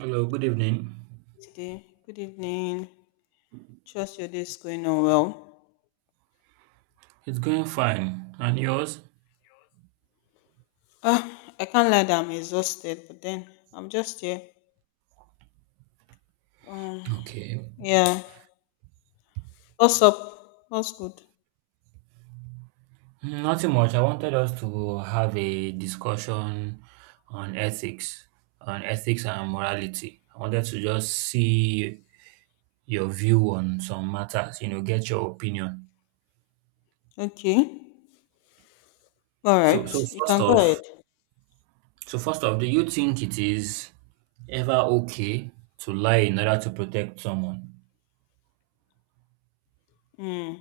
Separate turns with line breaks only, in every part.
Hello, good evening.
Today. Good evening. Trust your day is going on well.
It's going fine. And yours?
Ah, I can't lie that I'm exhausted, but then I'm just here. Um,
Okay.
yeah. What's up? What's good?
Nothing much. I wanted us to have a discussion on ethics, on ethics and morality. I wanted to just see your view on some matters, you know, get your opinion.
Okay. All
So
right. You
first
can go ahead.
off, so first off, do you think it is ever okay to lie in order to protect someone?
Mm.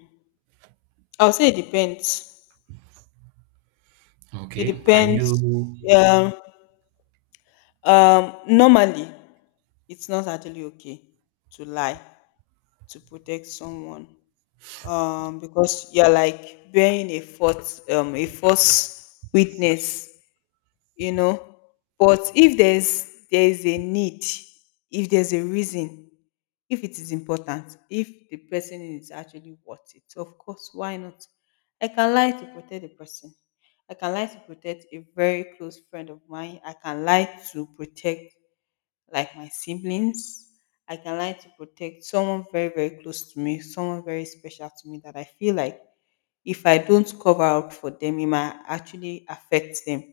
I'll say it depends. It
Okay. Can
depends.
you
Um, normally, it's not actually okay to lie to protect someone. Because you're like bearing a false witness. You know but if there's a need, if there's a reason, if it is important, if the person is actually worth it, of course, why not? I can lie to protect the person, I can lie to protect a very close friend of mine, I can lie to protect like my siblings. I can lie to protect someone very very close to me, someone very special to me, that I feel like if I don't cover up for them, it might actually affect them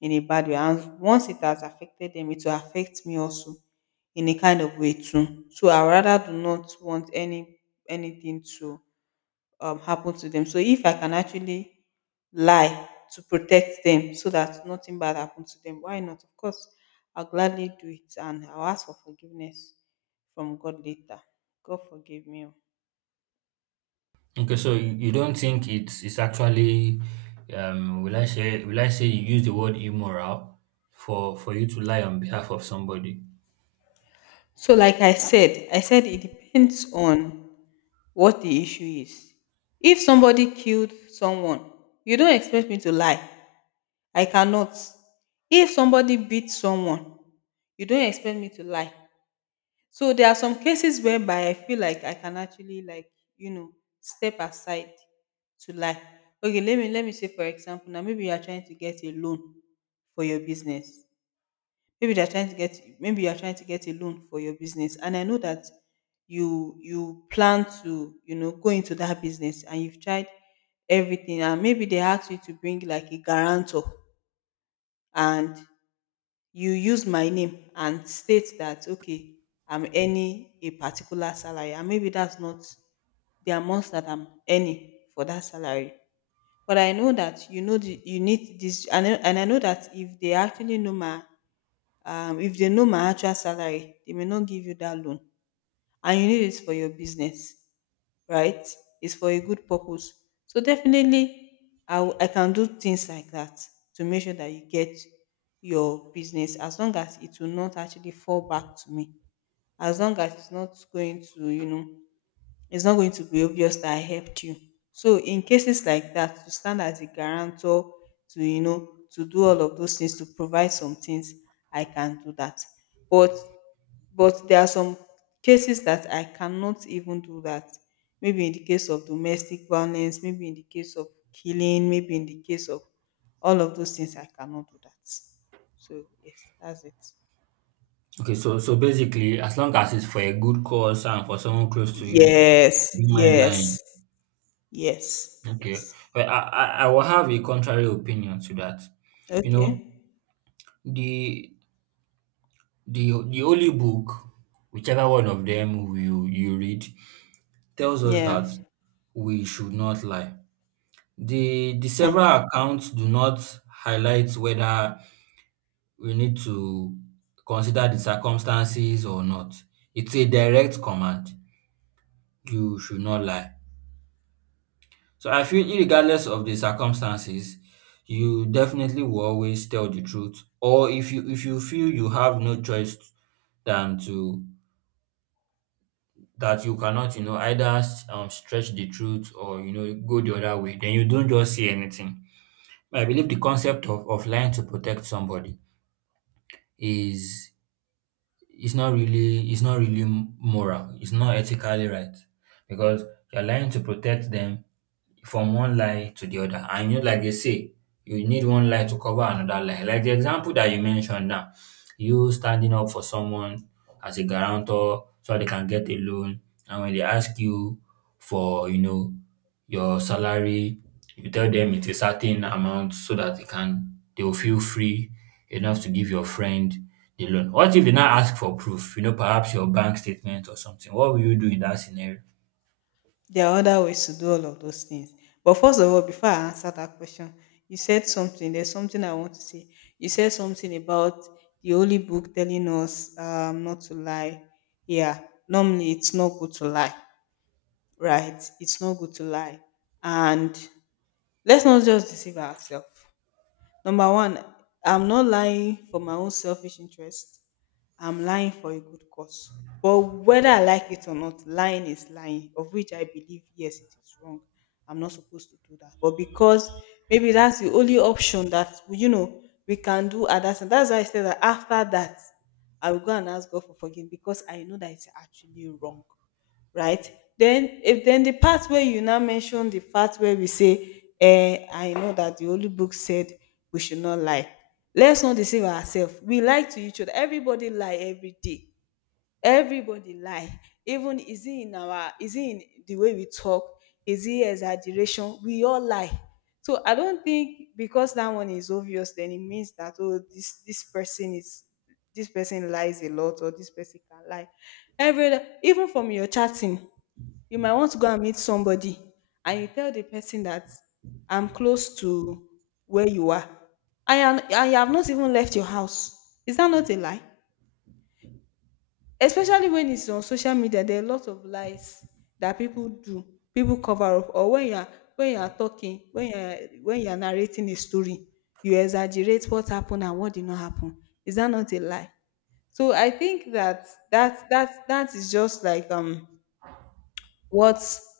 in a bad way. And once it has affected them, it will affect me also in a kind of way too. So I rather do not want anything to happen to them. So if I can actually lie to protect them so that nothing bad happens to them, why not? Of course, I'll gladly do it and I'll ask for forgiveness from God later. God forgive me. Oh.
Okay, so you don't think it's actually will I say you use the word immoral for you to lie on behalf of somebody?
So like I said it depends on what the issue is. If somebody killed someone, you don't expect me to lie. I cannot. If somebody beat someone, you don't expect me to lie. So there are some cases whereby I feel like I can actually, like, you know, step aside to lie. Okay, let me say, for example, now maybe you are trying to get a loan for your business. Maybe you're trying to get a loan for your business, and I know that you plan to, go into that business, and you've tried everything. And maybe they ask you to bring like a guarantor, and you use my name and state that, okay, I'm earning a particular salary, and maybe that's not the amount that I'm earning for that salary. But I know that, you need this. And I know that if they actually know my, if they know my actual salary, they may not give you that loan, and you need it for your business. Right? It's for a good purpose. So definitely, I can do things like that to make sure that you get your business, as long as it will not actually fall back to me, as long as it's not going to be obvious that I helped you. So in cases like that, to stand as a guarantor, to, you know, to do all of those things, to provide some things, I can do that. But there are some cases that I cannot even do that. Maybe in the case of domestic violence, maybe in the case of killing, maybe in the case of all of those things, I cannot do that. So yes, that's it.
Okay, so so basically as long as it's for a good cause and for someone close to you,
Yes,
you mind lying.
yes, yes,
Okay.
yes.
But I will have a contrary opinion to that. You know,
Okay.
the the holy book, whichever one of them you read, tells us
Yeah.
that we should not lie. The several accounts do not highlight whether we need to consider the circumstances or not. It's a direct command, "You should not lie." So I feel
Mm.
regardless of the circumstances, you definitely will always tell the truth or if you feel you have no choice than to that you cannot, you know, either stretch the truth or, you know, go the other way, then you don't just say anything. I believe the concept of lying to protect somebody is it's not really moral. It's not ethically right because you're lying to protect them from one lie to the other. And you know, like they say, you need one lie to cover another lie. Like the example that you mentioned now, you standing up for someone as a guarantor so they can get a loan, and when they ask you for, you know, your salary, you tell them it's a certain amount so that they will feel free enough to give your friend the loan. What if they now ask for proof? You know, perhaps your bank statement or something. What will you do in that scenario?
There are other ways to do all of those things. But first of all, before I answer that question, you said something. There's something I want to say. You said something about the holy book telling us, not to lie. Yeah. Normally, it's not good to lie, right? It's not good to lie. And let's not just deceive ourselves. Number one, I'm not lying for my own selfish interest. I'm lying for a good cause. But whether I like it or not, lying is lying, of which I believe, yes, it is wrong. I'm not supposed to do that. But because maybe that's the only option that we can do at that time. That's why I said that, after that, I will go and ask God for forgiveness, because I know that it's actually wrong, right? Then, if then the part where you now mention, the part where we say, I know that the Holy Book said we should not lie. Let's not deceive ourselves. We lie to each other. Everybody lie every day, everybody lie. Even, is it in the way we talk, is it exaggeration? We all lie. So I don't think because that one is obvious, then it means that, oh, this person is, this person lies a lot, or this person can lie. Every even from your chatting, you might want to go and meet somebody, and you tell the person that I'm close to where you are. I am. I have not even left your house. Is that not a lie? Especially when it's on social media, there are a lot of lies that people do. People cover up. Or when you're talking, when you're narrating a story, you exaggerate what happened and what did not happen. Is that not a lie? So I think that that is just like, what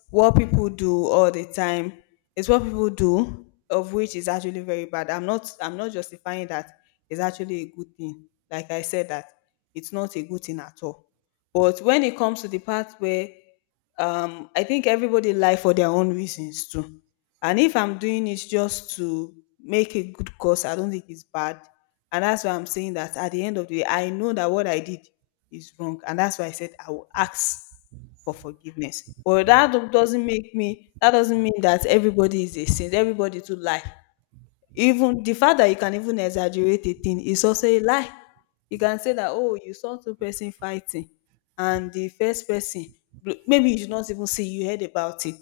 people do all the time, is what people do, of which is actually very bad. I'm not justifying that it's actually a good thing. Like I said, that it's not a good thing at all. But when it comes to the part where, I think everybody lie for their own reasons too. And if I'm doing it just to make a good cause, I don't think it's bad. And that's why I'm saying that, at the end of the day, I know that what I did is wrong. And that's why I said I will ask for forgiveness. But that do- doesn't make me that doesn't mean that everybody is a saint. Everybody to lie. Even the fact that you can even exaggerate a thing is also a lie. You can say that, oh, you saw two-person fighting, and the first person, maybe you did not even see, you heard about it.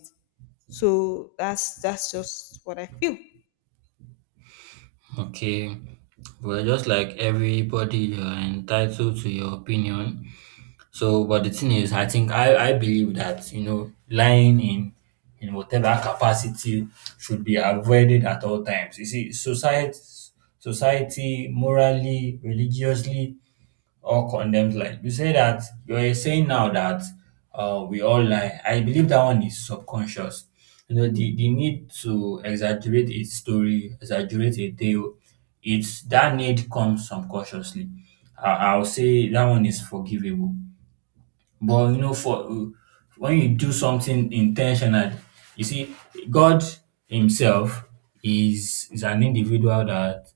So that's just what I feel.
Okay, well, just like everybody, you're entitled to your opinion. So, but the thing is, I think I believe that you know lying in whatever capacity should be avoided at all times. You see, society morally, religiously, or condemned lie. You say that you're saying now that we all lie. I believe that one is subconscious. You know, the need to exaggerate a story, exaggerate a tale, it's that need comes subconsciously. I'll say that one is forgivable. But you know, for when you do something intentional, you see, God Himself is an individual that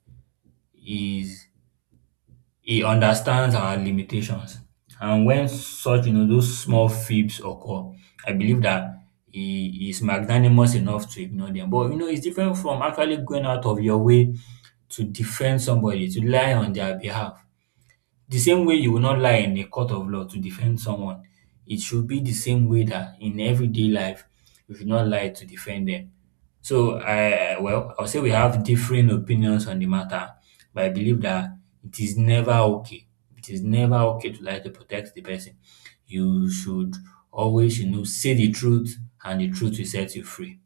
is he understands our limitations. And when such, you know, those small fibs occur, I believe that he is magnanimous enough to ignore them. But you know, it's different from actually going out of your way to defend somebody, to lie on their behalf. The same way you will not lie in a court of law to defend someone, it should be the same way that in everyday life you should not lie to defend them. So I well, I'll say we have differing opinions on the matter, but I believe that it is never okay. It is never okay to lie to protect the person. You should always, you know, say the truth and the truth will set you free.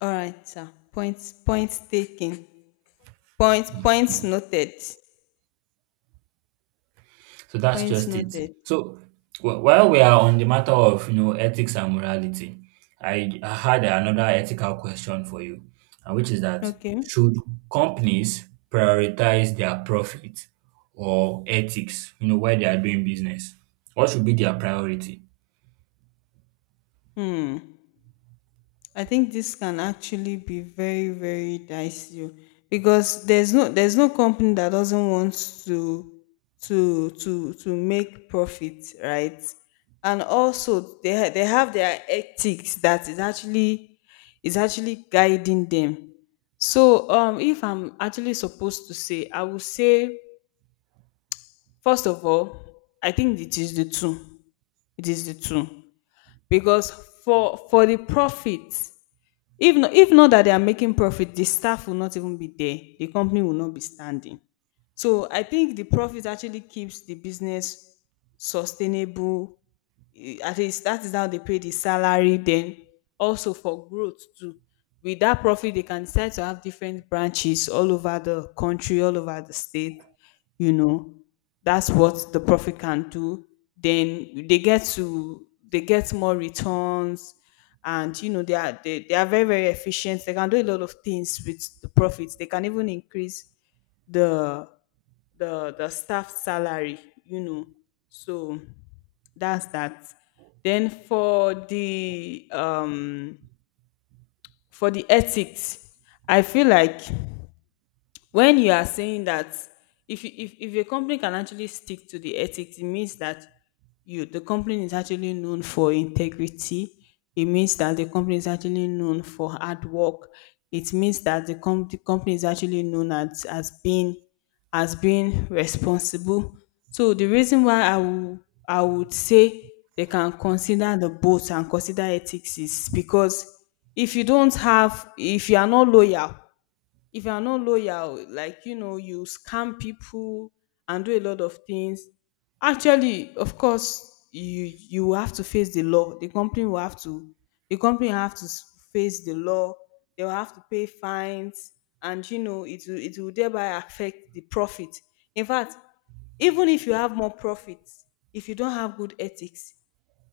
All right, sir. Points taken. Points noted.
So that's
Points
just it.
noted.
So while we are on the matter of you know ethics and morality, I had another ethical question for you, and which is that
Okay.
should companies prioritize their profit or ethics? You know why they are doing business. What should be their priority?
Hmm. I think this can actually be very, very dicey, because there's no company that doesn't want to make profit, right? And also they have their ethics that is actually, guiding them. So, if I'm actually supposed to say, I would say, first of all, I think it is the two. It is the two. Because for the profit. If not, that they are making profit, the staff will not even be there. The company will not be standing. So I think the profit actually keeps the business sustainable. At least that is how they pay the salary. Then also for growth too. With that profit, they can decide to have different branches all over the country, all over the state. You know, that's what the profit can do. Then they get more returns. And, they are, they are very very efficient. They can do a lot of things with the profits. They can even increase the staff salary, you know. So that's that. Then for the, for the ethics, I feel like when you are saying that, if you, if a company can actually stick to the ethics, it means that you the company is actually known for integrity. It means that the company is actually known for hard work. It means that the company is actually known as being, responsible. So the reason why I would say they can consider the both and consider ethics is because, if you are not loyal, like, you scam people and do a lot of things. Actually, of course, you will have to face the law. The company will have to, the company will have to s- face the law. They will have to pay fines, and, it will thereby affect the profit. In fact, even if you have more profit, if you don't have good ethics,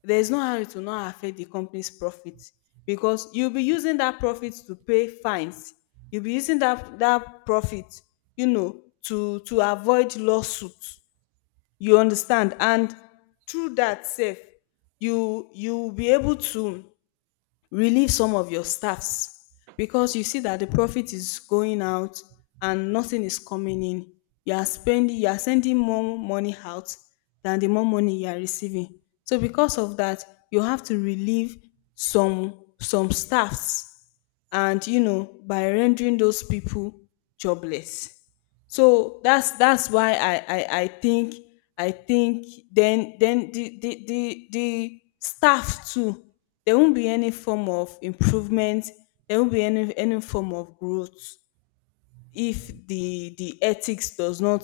there's no how it will not affect the company's profit, because you'll be using that profit to pay fines. You'll be using that profit, to avoid lawsuits. You understand? And through that safe, you will be able to relieve some of your staffs, because you see that the profit is going out and nothing is coming in. You are spending, you are sending more money out than the more money you are receiving. So because of that, you have to relieve some staffs and you know by rendering those people jobless. So that's why I think, I think then the staff too, there won't be any form of improvement, there won't be any form of growth if the ethics does not,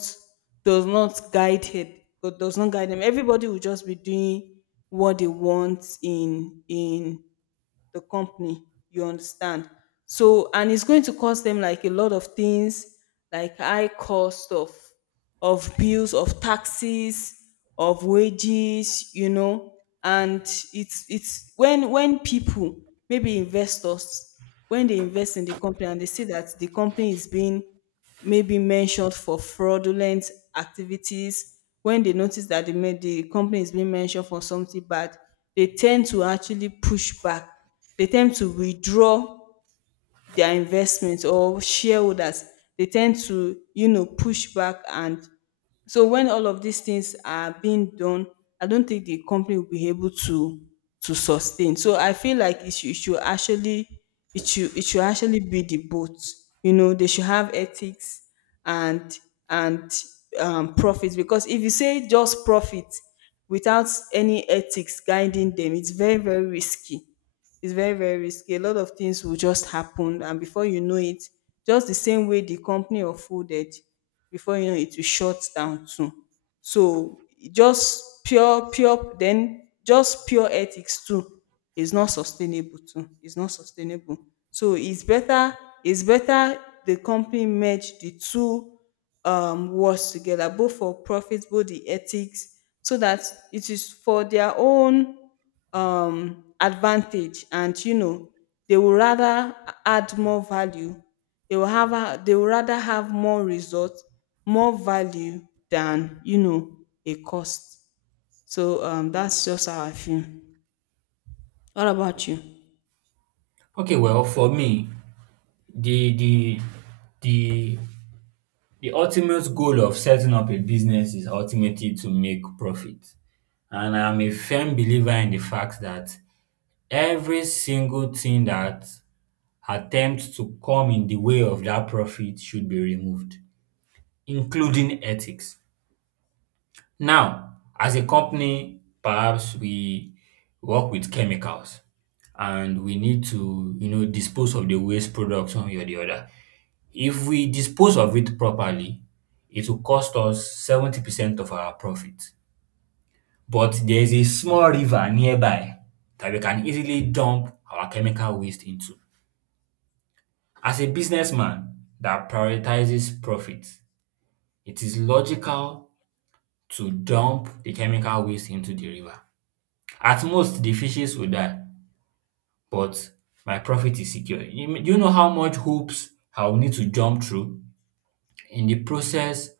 does not guide it but does not guide them, everybody will just be doing what they want in the company. You understand? So, and it's going to cost them like a lot of things, like high cost of bills, of taxes, of wages, you know. And it's when people, maybe investors, when they invest in the company and they see that the company is being may be mentioned for fraudulent activities. When they notice that the company is being mentioned for something bad, they tend to actually push back. They tend to withdraw their investments, or shareholders, they tend to push back. And so when all of these things are being done, I don't think the company will be able to sustain. So I feel like it should actually, it should actually be the both. You know, they should have ethics and and profits, because if you say just profit without any ethics guiding them, it's very risky. It's very, very risky. A lot of things will just happen, and before you know it, just the same way the company or folded, before you know it, will shut down too. So just pure, pure, then just pure ethics too is not sustainable too. It's not sustainable. So it's better, it's better, the company merge the two words together, both for profit, both the ethics, so that it is for their own advantage. And you know, they will rather add more value. They will they will rather have more results, more value than a cost. So that's just how I feel. What about you?
Okay, well for me, the the the the ultimate goal of setting up a business is ultimately to make profit. And I'm a firm believer in the fact that every single thing that attempts to come in the way of that profit should be removed, including ethics. Now, as a company, perhaps we work with chemicals and we need to, you know, dispose of the waste products one way or the other. If we dispose of it properly, it will cost us 70% of our profit. But there is a small river nearby that we can easily dump our chemical waste into. As a businessman that prioritizes profit, it is logical to dump the chemical waste into the river. At most, the fishes will die, but my profit is secure. You know how much hoops I will need to jump through in the process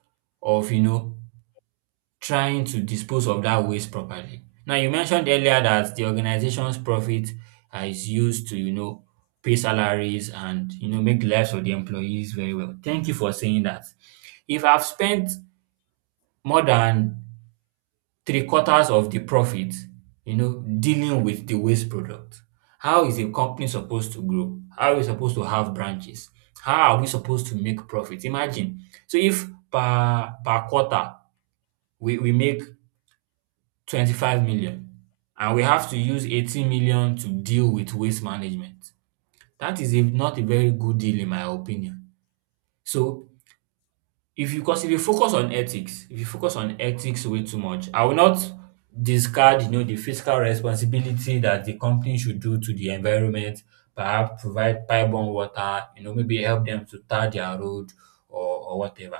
of, you know, trying to dispose of that waste properly. Now, you mentioned earlier that the organization's profit is used to, you know, pay salaries and, you know, make the lives of the employees very well. Thank you for saying that. If I've spent more than three-quarters of the profit, you know, dealing with the waste product, how is a company supposed to grow? How are we supposed to have branches? How are we supposed to make profit? Imagine. So if per quarter we make 25 million and we have to use 18 million to deal with waste management. That is a, not a very good deal in my opinion. So if you because if you focus on ethics, if you focus on ethics way too much, I will not discard you know the fiscal responsibility that the company should do to the environment, perhaps provide pipe-borne water, you know, maybe help them to tar their road or whatever.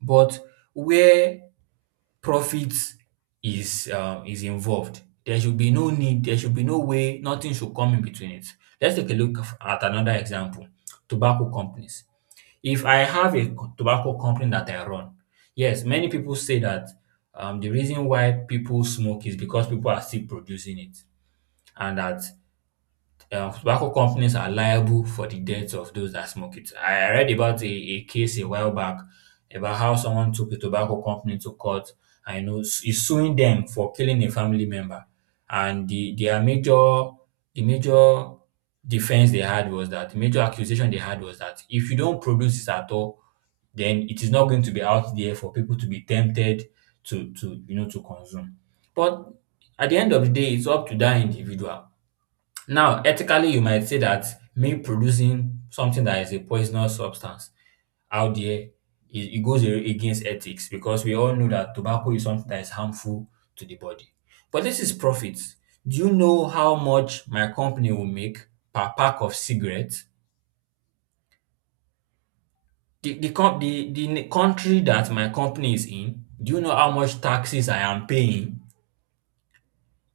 But where profit is involved. There should be no need, there should be no way, nothing should come in between it. Let's take a look at another example, tobacco companies. If I have a tobacco company that I run, yes, many people say that the reason why people smoke is because people are still producing it and that tobacco companies are liable for the deaths of those that smoke it. I read about a case a while back about how someone took a tobacco company to court. I know is suing them for killing a family member. And the their major the major defense they had was that the major accusation they had was that if you don't produce it at all, then it is not going to be out there for people to be tempted to you know to consume. But at the end of the day, it's up to that individual now, ethically, you might say that me producing something that is a poisonous substance out there, it goes against ethics because we all know that tobacco is something that is harmful to the body. But this is profit. Do you know how much my company will make per pack of cigarettes? The country that my company is in, do you know how much taxes I am paying?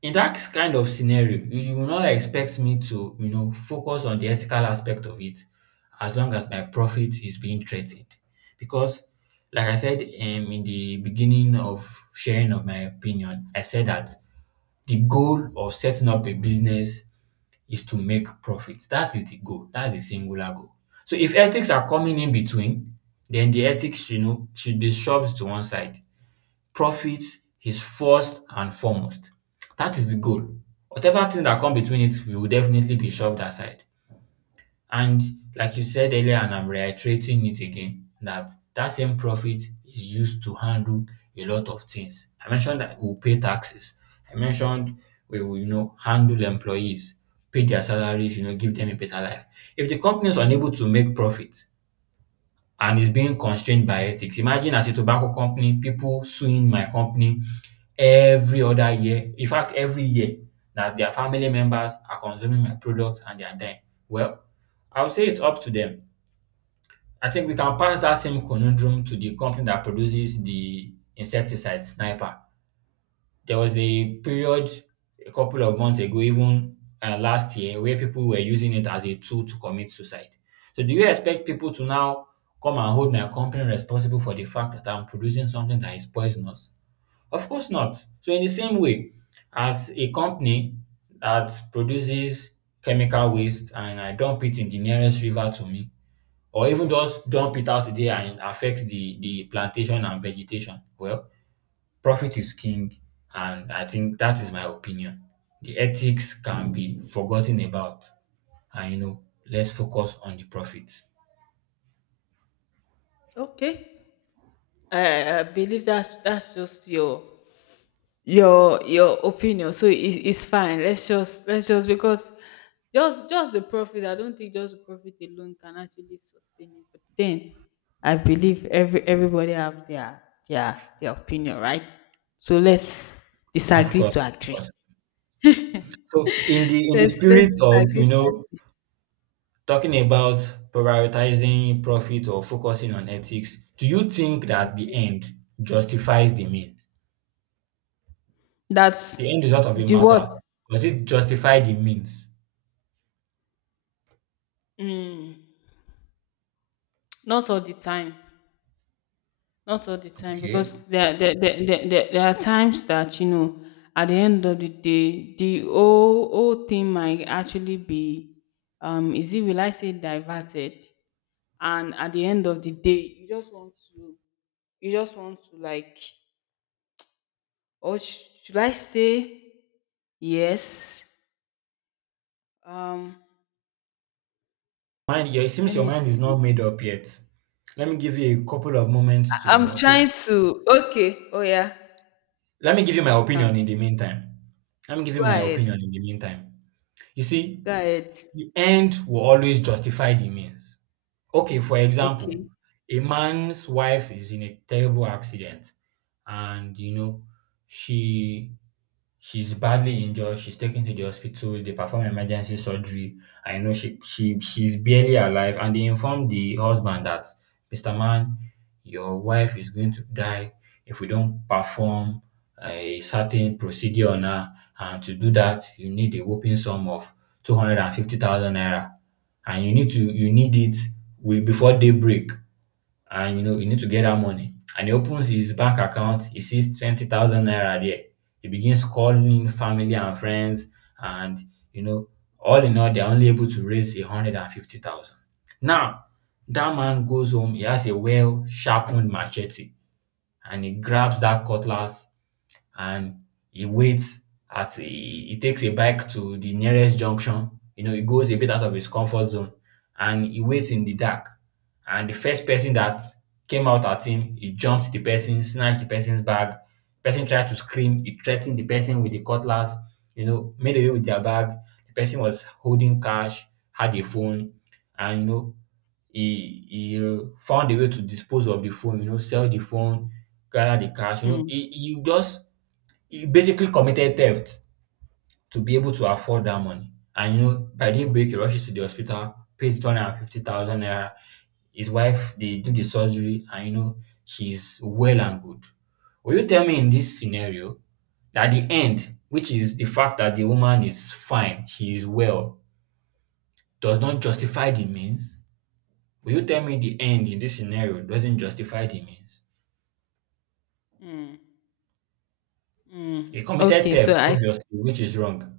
In that kind of scenario you will not expect me to you know focus on the ethical aspect of it as long as my profit is being threatened because like I said in the beginning of sharing of my opinion I said that the goal of setting up a business is to make profits. That is the goal. That's the singular goal. So if ethics are coming in between then the ethics you know should be shoved to one side. Profit is first and foremost. That is the goal. Whatever thing that come between it will definitely be shoved aside. And like you said earlier, and I'm reiterating it again, that that same profit is used to handle a lot of things. I mentioned that we'll pay taxes. I mentioned we will, you know, handle employees, pay their salaries, you know, give them a better life. If the company is unable to make profit, and it's being constrained by ethics. Imagine as a tobacco company, people suing my company every other year. In fact, every year that their family members are consuming my products and they are dying. Well, I would say it's up to them. I think we can pass that same conundrum to the company that produces the insecticide, Sniper. There was a period a couple of months ago, even last year, where people were using it as a tool to commit suicide. So, do you expect people to now come and hold my company responsible for the fact that I'm producing something that is poisonous? Of course not. So, in the same way, as a company that produces chemical waste and I dump it in the nearest river to me, or even just dump it out there and affects the plantation and vegetation, well, profit is king, and I think that is my opinion. The ethics can be forgotten about, and you know, let's focus on the profit.
Okay, I believe that's just your your opinion, so it's fine. Let's just let's just because just the profit, I don't think just the profit alone can actually sustain it. But then I believe everybody have their opinion, right? So let's
Of
disagree
course,
to
of
agree.
course. So in the
Let's
spirit of
disagree to agree.
talking about prioritizing profit or focusing on ethics, do you think that the
Okay.
end justifies the means? The end
That's
result of a
the what?
matter. Does it justify the means?
Not all the time. Not all the time,
Okay.
because there are times that, you know, at the end of the day, the whole thing might actually be, will I say, diverted? And at the end of the day, you just want to, you just want to, like, should I say, yes, um,
Mind, yeah, it seems
let
your
me
mind is not
see.
made up yet. Let me give you a couple of moments
I-
to
i'm trying to. Okay, oh yeah.
Let me give you my
You can.
opinion in the meantime. Let me give you
Go
my
ahead.
opinion in the meantime. You see,
Go ahead.
the end will always justify the means. Okay, for example,
Okay.
a man's wife is in a terrible accident, and you know she she's badly injured, she's taken to the hospital, they perform emergency surgery. I know she's barely alive, and they inform the husband that, Mr. Man, your wife is going to die if we don't perform a certain procedure on her, and to do that you need a whopping sum of 250,000 naira, and you need it before daybreak, and you know you need to get that money. And he opens his bank account, he sees 20,000 naira there. He begins calling in family and friends, and you know, all in all, they're only able to raise 150 thousand. Now, that man goes home, he has a well sharpened machete, and he grabs that cutlass and he waits he takes a bike to the nearest junction. You know, he goes a bit out of his comfort zone and he waits in the dark. And the first person that came out at him, he jumped the person, snatched the person's bag. Person tried to scream. He threatened the person with the cutlass. You know, made away with their bag. The person was holding cash, had a phone, and he found a way to dispose of the phone. You know, sell the phone, gather the cash. You know,
Hmm.
he just he basically committed theft to be able to afford that money. And you know, by daybreak, he rushes to the hospital, pays 250,000 naira. His wife, they do the surgery, and she's well and good. Will you tell me in this scenario that the end, which is the fact that the woman is fine, she is well, does not justify the means? Will you tell me the end in this scenario doesn't justify the means?
Hmm. Mm,
He committed
okay, so
theft,
I,
obviously, which is wrong.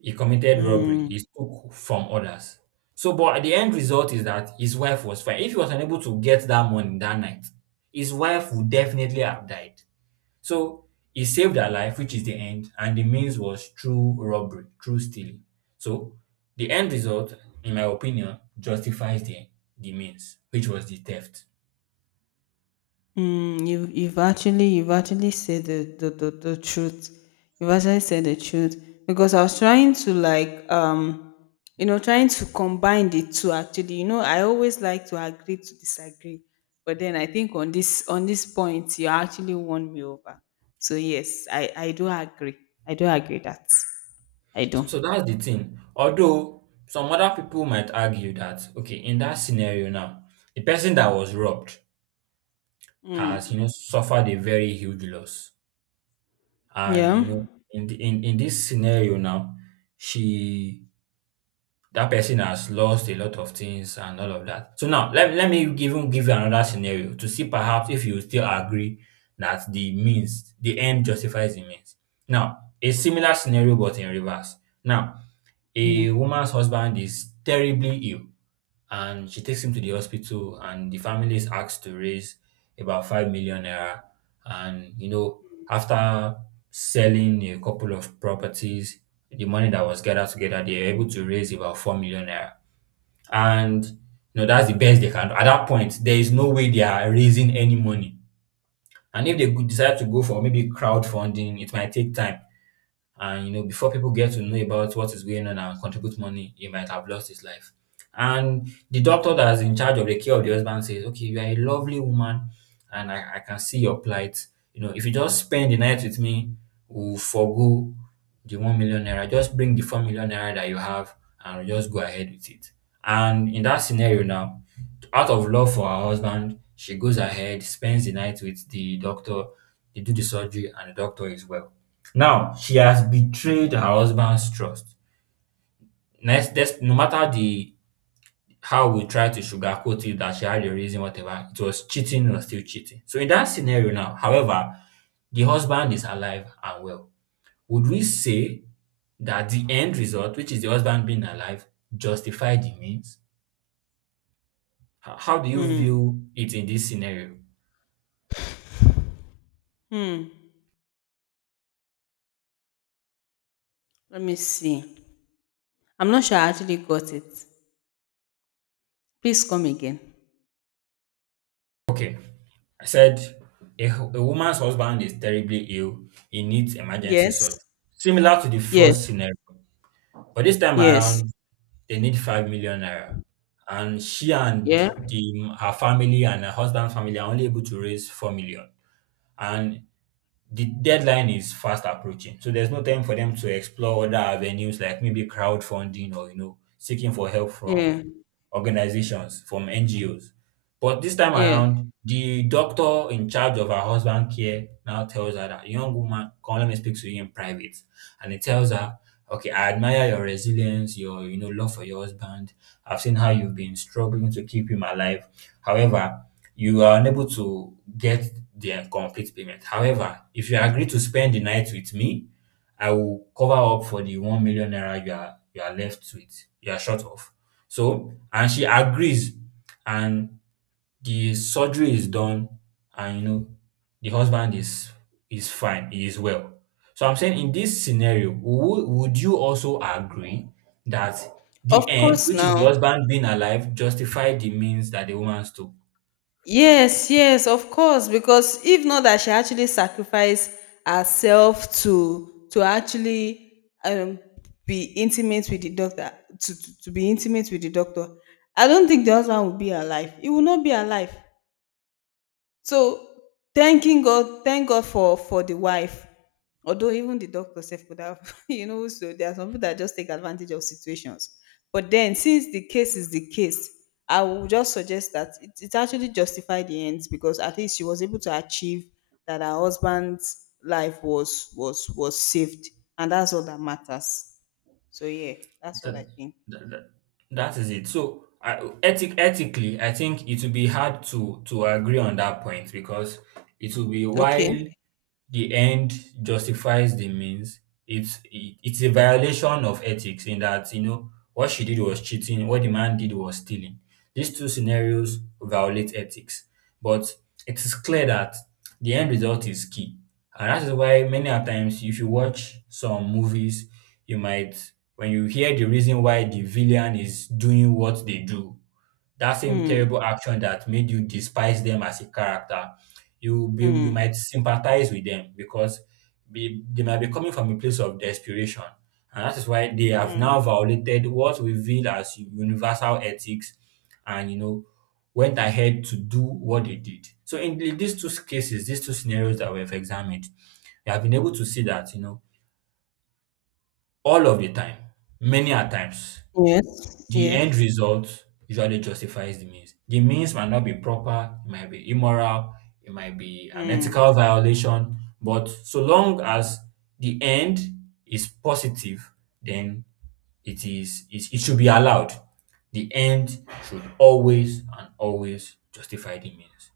He committed robbery.
mm,
He took from others. So, but the end result is that his wife was fine. If he was unable to get that money that night, his wife would definitely have died. So he saved her life, which is the end, and the means was through robbery, through stealing. So the end result, in my opinion, justifies the means, which was the theft.
mm, you you've actually, you've actually said the the truth. You've actually said the truth, because I was trying to like, um, you know, trying to combine the two actually. You know, I always like to agree to disagree, but then I think on this point you actually won me over. So yes, I do agree. I do agree that I
So,
do.
so that's the thing. Although some other people might argue that, okay, in that scenario now, the person that was robbed has
Mm,
suffered a very huge loss, and
yeah.
in this scenario now, she that person has lost a lot of things and all of that. So now, let me even give you another scenario to see perhaps if you still agree that the end justifies the means. Now, a similar scenario but in reverse. Now, a
Mm,
woman's husband is terribly ill, and she takes him to the hospital, and the family is asked to raise about 5 million naira. And you know, after selling a couple of properties, the money that was gathered together, they are able to raise about 4 million naira. And you know that's the best they can do at that point. There is no way they are raising any money. And if they decide to go for maybe crowdfunding, it might take time, and you know, before people get to know about what is going on and contribute money, he might have lost his life. And the doctor that's in charge of the care of the husband says, okay, you are a lovely woman, and I can see your plight. You know, if you just spend the night with me, we'll forgo the 1 million naira, just bring the 4 million naira that you have, and we'll just go ahead with it. And in that scenario now, out of love for her husband, she goes ahead, spends the night with the doctor. They do the surgery and the doctor is well. Now she has betrayed her husband's trust. Nes des No matter the how we try to sugarcoat it, that she had a reason, whatever, it was cheating or still cheating. So in that scenario now, however, the husband is alive and well. Would we say that the end result, which is the husband being alive, justify the means? How do you
mm,
view it in this scenario?
mm. Let me see. I'm not sure I actually got it. Please come again.
Okay, I said a woman's husband is terribly ill, he needs emergency surgery.
Yes,
Similar to the
yes,
first scenario, but this time
yes.
around, they need 5 million naira. And she and
Yeah,
the her family and her husband's family are only able to raise 4 million. And the deadline is fast approaching. So there's no time for them to explore other avenues like maybe crowdfunding or, you know, seeking for help from
yeah,
organizations, from NGOs. But this time
yeah.
around, the doctor in charge of her husband care now tells her that, young woman, come let me speak to you in private. And he tells her, okay, I admire your resilience, your you know love for your husband. I've seen how you've been struggling to keep him alive. However, you are unable to get the complete payment. However, if you agree to spend the night with me, I will cover up for the 1 million naira you are left with, you are short of. So, and she agrees, and the surgery is done, and you know, the husband is fine, he is well. So I'm saying, in this scenario, would you also agree that
Of
the end,
course
which is the
now.
husband being alive, justified the means that the woman took?
Yes, yes, of course. Because if not that she actually sacrificed herself to actually, um, be intimate with the doctor, to be intimate with the doctor, I don't think the husband would be alive. He will not be alive. So thanking God, thank God for the wife. Although even the doctor self could have, you know, so there are some people that just take advantage of situations. But then, since the case is the case, I will just suggest that it actually justified the ends, because at least she was able to achieve that her husband's life was saved, and that's all that matters. So yeah, that's what
that,
I think.
that, that that is it. So ethically, I think it will be hard to agree on that point because it will be
Okay.
while the end justifies the means. It's a violation of ethics in that, you know, what she did was cheating, what the man did was stealing. These two scenarios violate ethics, but it is clear that the end result is key, and that is why many a times, if you watch some movies, you might when you hear the reason why the villain is doing what they do, that same terrible
Mm,
action that made you despise them as a character, you
mm,
might sympathize with them because they might be coming from a place of desperation, and that is why they have now
mm.
violated what we feel as universal ethics, and you know went ahead to do what they did. So in these two cases, these two scenarios that we have examined, we have been able to see that, you know, all of the time, many a times
Yes.
the
Yes.
end result usually justifies the means. The means might not be proper, it might be immoral, it might be an ethical
Mm.
violation, but so long as the end is positive, then it should be allowed. The end should always and always justify the means.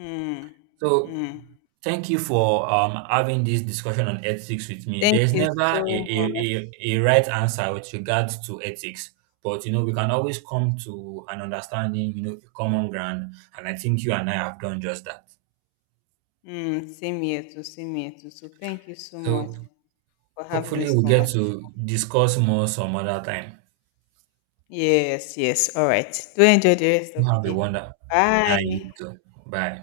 Mm,
So
mm.
thank you for having this discussion on ethics with me.
Thank
There's
you
never
so much.
a right answer with regards to ethics, but you know, we can always come to an understanding, you know, a common ground. And I think you and I have done just that.
Mm, same here too, same here too. So thank you so much
So
for having
hopefully
this
we'll get
conversation.
to discuss more some other time.
Yes, yes. All right. Do enjoy the rest of the
Have a
day.
wonder. And you
Bye.
too. Bye.